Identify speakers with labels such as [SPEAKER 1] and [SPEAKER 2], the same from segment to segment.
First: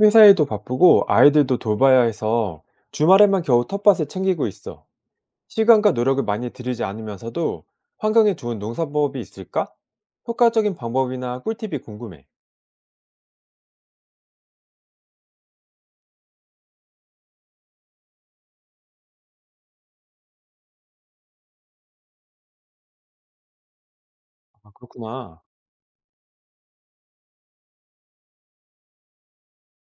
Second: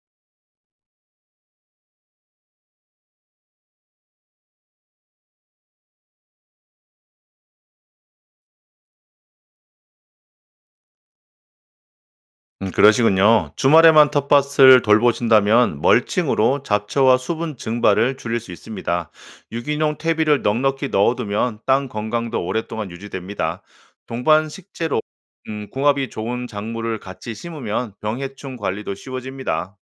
[SPEAKER 1] 회사에도 바쁘고 아이들도 돌봐야 해서 주말에만 겨우 텃밭을 챙기고 있어. 시간과 노력을 많이 들이지 않으면서도 환경에 좋은 농사법이 있을까? 효과적인 방법이나 꿀팁이 궁금해.
[SPEAKER 2] 그러시군요. 주말에만 텃밭을 돌보신다면 멀칭으로 잡초와 수분 증발을 줄일 수 있습니다. 유기농 퇴비를 넉넉히 넣어두면 땅 건강도 오랫동안 유지됩니다. 동반
[SPEAKER 1] 아,
[SPEAKER 2] 식재로
[SPEAKER 1] 그렇구나.
[SPEAKER 2] 궁합이 좋은 작물을 같이 심으면 병해충 관리도 쉬워집니다.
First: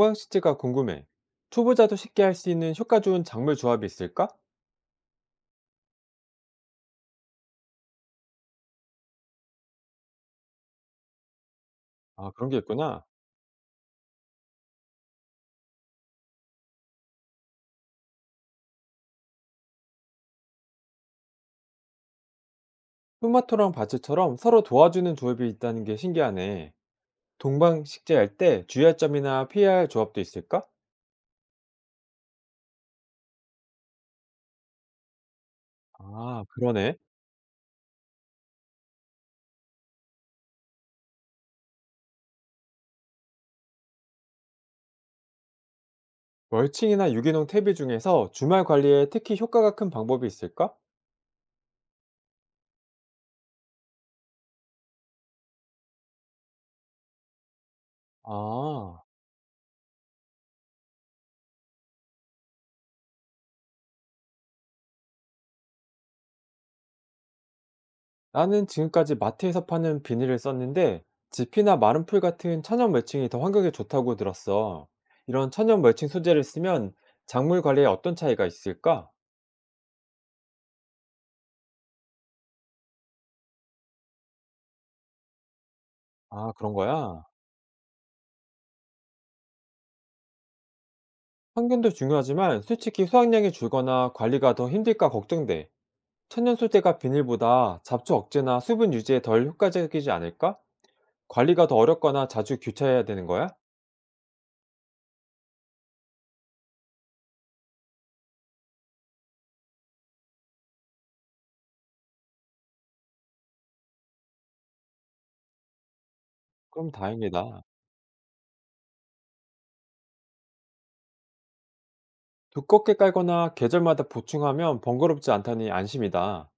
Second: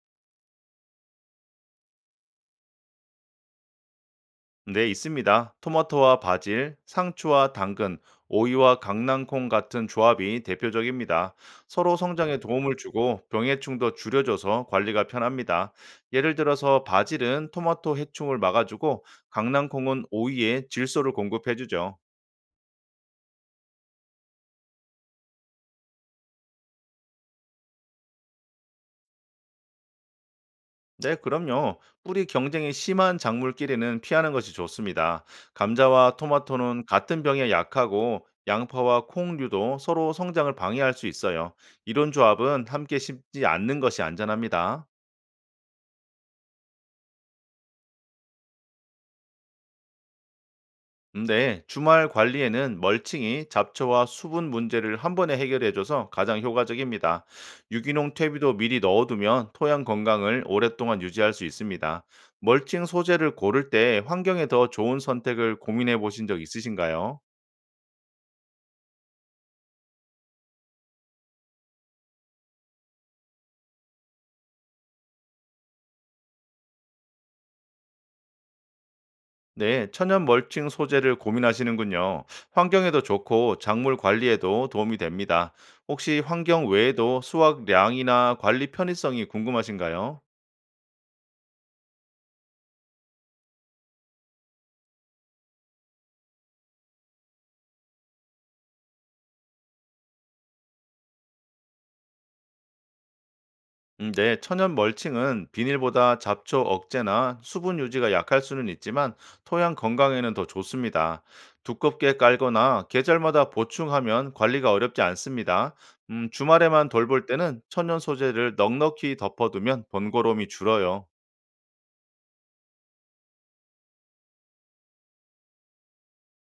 [SPEAKER 1] 동방식재가 궁금해. 초보자도 쉽게 할 수 있는 효과 좋은 작물 조합이 있을까?
[SPEAKER 2] 네, 있습니다. 토마토와 바질, 상추와 당근, 오이와 강낭콩 같은 조합이 대표적입니다. 서로
[SPEAKER 1] 아,
[SPEAKER 2] 성장에
[SPEAKER 1] 그런 게
[SPEAKER 2] 도움을
[SPEAKER 1] 있구나.
[SPEAKER 2] 주고 병해충도 줄여줘서 관리가 편합니다. 예를 들어서 바질은 토마토 해충을 막아주고 강낭콩은 오이에 질소를 공급해주죠.
[SPEAKER 1] 토마토랑 바질처럼 서로 도와주는 조합이 있다는 게 신기하네. 동방식재할 때 주의할 점이나 피해야 할 조합도 있을까?
[SPEAKER 2] 네, 그럼요. 뿌리 경쟁이 심한 작물끼리는 피하는 것이 좋습니다. 감자와
[SPEAKER 1] 아,
[SPEAKER 2] 토마토는
[SPEAKER 1] 그러네.
[SPEAKER 2] 같은 병에 약하고 양파와 콩류도 서로 성장을 방해할 수 있어요. 이런 조합은 함께 심지 않는 것이 안전합니다.
[SPEAKER 1] 멀칭이나 유기농 퇴비 중에서 주말 관리에 특히 효과가 큰 방법이 있을까?
[SPEAKER 2] 네, 주말 관리에는 멀칭이 잡초와 수분 문제를 한 번에 해결해줘서 가장 효과적입니다. 유기농 퇴비도 미리
[SPEAKER 1] 아,
[SPEAKER 2] 넣어두면 토양 건강을 오랫동안 유지할 수 있습니다. 멀칭 소재를 고를 때 환경에 더 좋은 선택을 고민해 보신 적 있으신가요?
[SPEAKER 1] 나는 지금까지 마트에서 파는 비닐을 썼는데 지피나 마른 풀 같은 천연 멀칭이 더 환경에 좋다고 들었어. 이런 천연 멀칭 소재를 쓰면 작물 관리에 어떤 차이가 있을까?
[SPEAKER 2] 네, 천연 멀칭 소재를 고민하시는군요. 환경에도 좋고 작물 관리에도 도움이 됩니다. 혹시
[SPEAKER 1] 아,
[SPEAKER 2] 환경
[SPEAKER 1] 그런
[SPEAKER 2] 외에도
[SPEAKER 1] 거야.
[SPEAKER 2] 수확량이나 관리 편의성이 궁금하신가요?
[SPEAKER 1] 환경도 중요하지만 솔직히 수확량이 줄거나 관리가 더 힘들까 걱정돼. 천연 소재가 비닐보다 잡초 억제나 수분 유지에 덜 효과적이지 않을까? 관리가 더 어렵거나 자주 교체해야 되는 거야?
[SPEAKER 2] 네, 천연 멀칭은 비닐보다 잡초 억제나 수분 유지가 약할 수는 있지만 토양 건강에는 더 좋습니다. 두껍게 깔거나 계절마다 보충하면 관리가 어렵지 않습니다. 주말에만
[SPEAKER 1] 그럼
[SPEAKER 2] 돌볼 때는
[SPEAKER 1] 다행이다.
[SPEAKER 2] 천연 소재를 넉넉히 덮어두면 번거로움이 줄어요.
[SPEAKER 1] 두껍게 깔거나 계절마다 보충하면 번거롭지 않다니 안심이다.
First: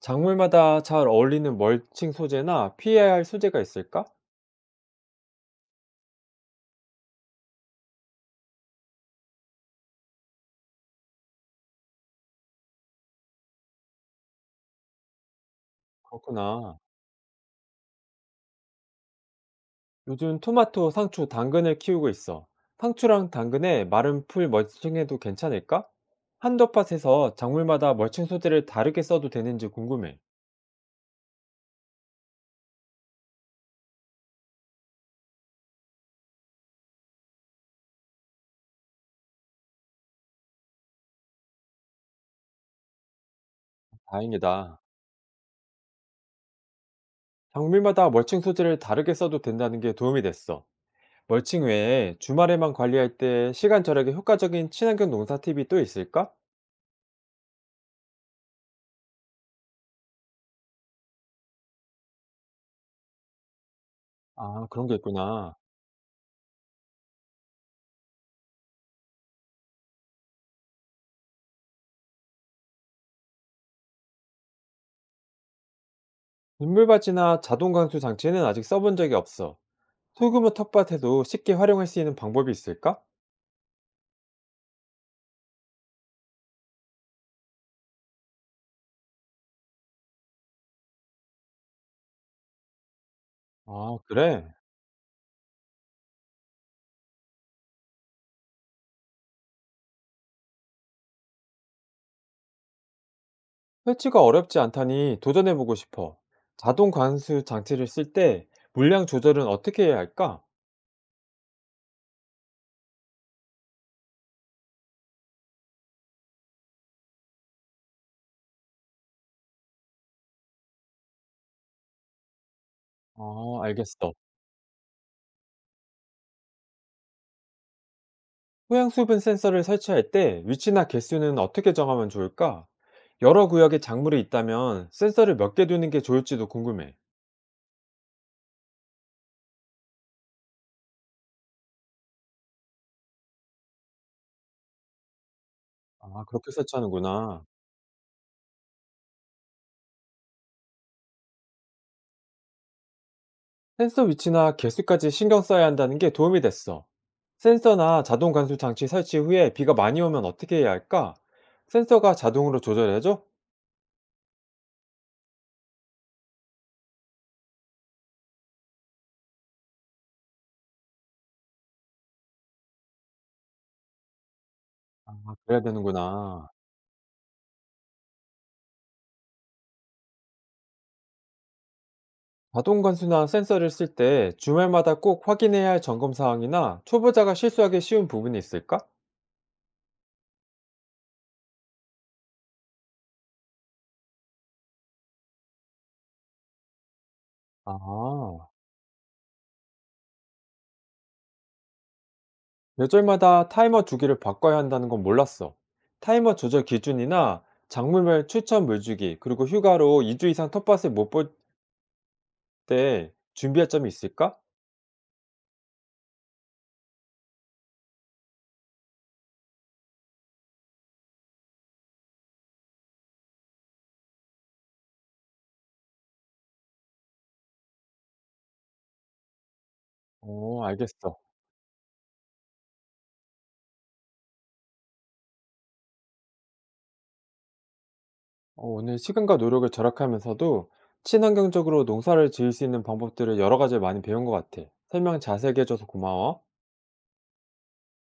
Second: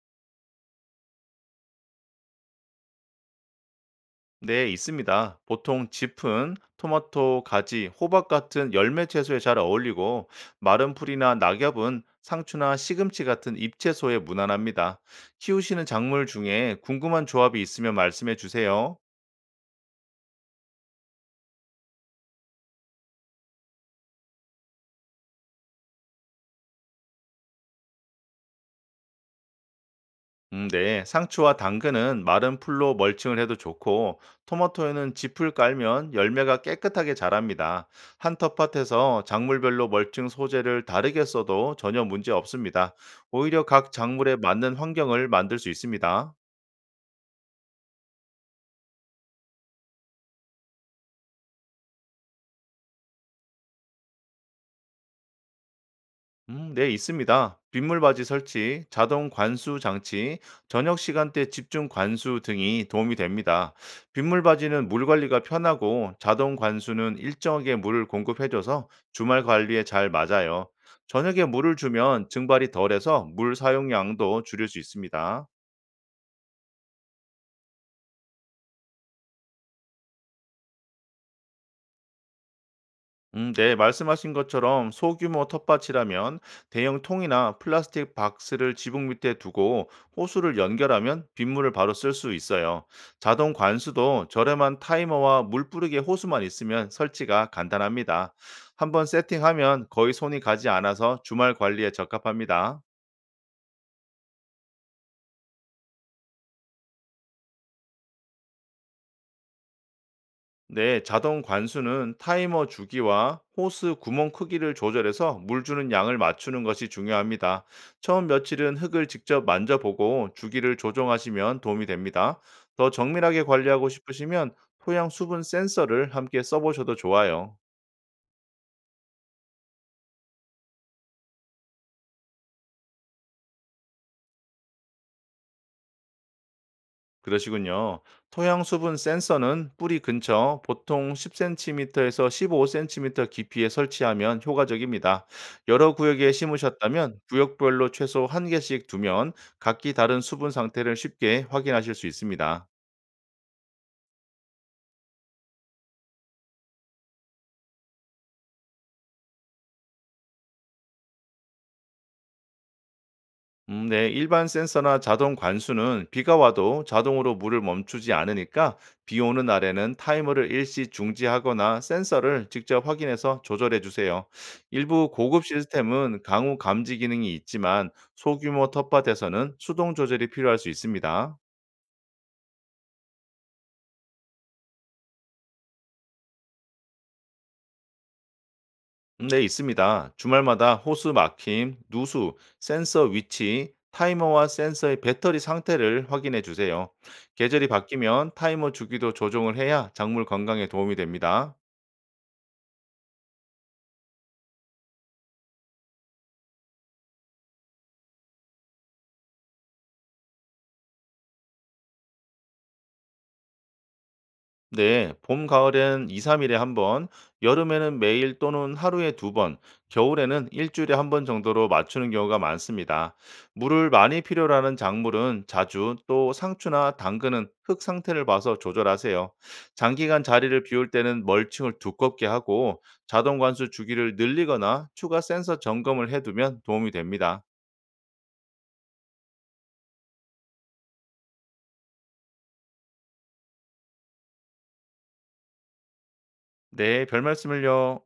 [SPEAKER 1] 작물마다 잘 어울리는 멀칭 소재나 피해야 할 소재가 있을까?
[SPEAKER 2] 네, 있습니다. 보통 짚은 토마토, 가지, 호박 같은 열매 채소에 잘 어울리고 마른 풀이나 낙엽은 상추나 시금치 같은 잎채소에 무난합니다. 키우시는 작물 중에
[SPEAKER 1] 그렇구나.
[SPEAKER 2] 궁금한 조합이 있으면 말씀해 주세요.
[SPEAKER 1] 요즘 토마토, 상추, 당근을 키우고 있어. 상추랑 당근에 마른 풀 멀칭해도 괜찮을까? 한덮밭에서 작물마다 멀칭 소재를 다르게 써도 되는지 궁금해.
[SPEAKER 2] 네. 상추와 당근은 마른 풀로 멀칭을 해도 좋고, 토마토에는 지풀 깔면 열매가 깨끗하게 자랍니다. 한 텃밭에서 작물별로 멀칭 소재를 다르게 써도 전혀 문제 없습니다. 오히려 각 작물에 맞는
[SPEAKER 1] 다행이다.
[SPEAKER 2] 환경을 만들 수 있습니다.
[SPEAKER 1] 작물마다 멀칭 소재를 다르게 써도 된다는 게 도움이 됐어. 멀칭 외에 주말에만 관리할 때 시간 절약에 효과적인 친환경 농사 팁이 또 있을까?
[SPEAKER 2] 네, 있습니다. 빗물바지 설치, 자동 관수 장치, 저녁 시간대 집중 관수 등이 도움이 됩니다.
[SPEAKER 1] 아, 그런
[SPEAKER 2] 빗물바지는
[SPEAKER 1] 게
[SPEAKER 2] 물 관리가
[SPEAKER 1] 있구나.
[SPEAKER 2] 편하고 자동 관수는 일정하게 물을 공급해줘서 주말 관리에 잘 맞아요. 저녁에 물을 주면 증발이 덜해서 물 사용량도 줄일 수 있습니다.
[SPEAKER 1] 인물밭이나 자동 강수 장치는 아직 써본 적이 없어. 소규모 텃밭에도 쉽게 활용할 수 있는 방법이 있을까?
[SPEAKER 2] 네, 말씀하신 것처럼 소규모 텃밭이라면 대형 통이나 플라스틱 박스를 지붕 밑에 두고 호수를 연결하면 빗물을 바로 쓸 수 있어요. 자동
[SPEAKER 1] 아,
[SPEAKER 2] 관수도
[SPEAKER 1] 그래.
[SPEAKER 2] 저렴한 타이머와 물 뿌리개 호수만 있으면 설치가 간단합니다. 한번 세팅하면 거의 손이 가지 않아서 주말 관리에 적합합니다.
[SPEAKER 1] 설치가 어렵지 않다니 도전해보고 싶어. 자동 관수 장치를 쓸 때 물량 조절은 어떻게 해야 할까?
[SPEAKER 2] 네, 자동 관수는 타이머 주기와 호스 구멍 크기를 조절해서 물 주는 양을 맞추는 것이 중요합니다. 처음 며칠은 흙을 직접 만져보고 주기를 조정하시면 도움이 됩니다. 더 정밀하게
[SPEAKER 1] 아,
[SPEAKER 2] 관리하고
[SPEAKER 1] 알겠어.
[SPEAKER 2] 싶으시면 토양 수분 센서를 함께 써보셔도 좋아요.
[SPEAKER 1] 토양 수분 센서를 설치할 때 위치나 개수는 어떻게 정하면 좋을까? 여러 구역에 작물이 있다면 센서를 몇 개 두는 게 좋을지도 궁금해.
[SPEAKER 2] 그러시군요. 토양 수분 센서는 뿌리 근처 보통 10cm에서 15cm 깊이에 설치하면 효과적입니다. 여러
[SPEAKER 1] 아,
[SPEAKER 2] 구역에
[SPEAKER 1] 그렇게
[SPEAKER 2] 심으셨다면
[SPEAKER 1] 설치하는구나.
[SPEAKER 2] 구역별로 최소 한 개씩 두면 각기 다른 수분 상태를 쉽게 확인하실 수 있습니다.
[SPEAKER 1] 센서 위치나 개수까지 신경 써야 한다는 게 도움이 됐어. 센서나 자동 관수 장치 설치 후에 비가 많이 오면 어떻게 해야 할까? 센서가 자동으로 조절해줘?
[SPEAKER 2] 네. 일반 센서나 자동 관수는 비가 와도 자동으로 물을 멈추지 않으니까 비 오는 날에는 타이머를 일시 중지하거나 센서를 직접 확인해서 조절해 주세요. 일부
[SPEAKER 1] 아,
[SPEAKER 2] 고급
[SPEAKER 1] 그래야
[SPEAKER 2] 시스템은
[SPEAKER 1] 되는구나.
[SPEAKER 2] 강우 감지 기능이 있지만 소규모 텃밭에서는 수동 조절이 필요할 수 있습니다.
[SPEAKER 1] 자동 관수나 센서를 쓸 때 주말마다 꼭 확인해야 할 점검 사항이나 초보자가 실수하기 쉬운 부분이 있을까?
[SPEAKER 2] 네, 있습니다. 주말마다 호수 막힘, 누수, 센서 위치, 타이머와 센서의 배터리 상태를 확인해 주세요. 계절이 바뀌면
[SPEAKER 1] 아.
[SPEAKER 2] 타이머 주기도 조정을 해야 작물 건강에 도움이 됩니다.
[SPEAKER 1] 계절마다 타이머 주기를 바꿔야 한다는 건 몰랐어. 타이머 조절 기준이나 작물별 추천 물주기, 그리고 휴가로 2주 이상 텃밭을 못 볼 때 준비할 점이 있을까?
[SPEAKER 2] 네, 봄, 가을엔 2, 3일에 한 번, 여름에는 매일 또는 하루에 두 번, 겨울에는 일주일에 한 번 정도로 맞추는 경우가 많습니다. 물을 많이 필요로 하는 작물은 자주, 또 상추나 당근은 흙 상태를 봐서 조절하세요. 장기간 자리를
[SPEAKER 1] 어,
[SPEAKER 2] 비울
[SPEAKER 1] 알겠어.
[SPEAKER 2] 때는 멀칭을 두껍게 하고 자동 관수 주기를 늘리거나 추가 센서 점검을 해두면 도움이 됩니다.
[SPEAKER 1] 어, 오늘 시간과 노력을 절약하면서도 친환경적으로 농사를 지을 수 있는 방법들을 여러 가지 많이 배운 것 같아. 설명 자세히 해줘서 고마워.
[SPEAKER 2] 네, 별 말씀을요.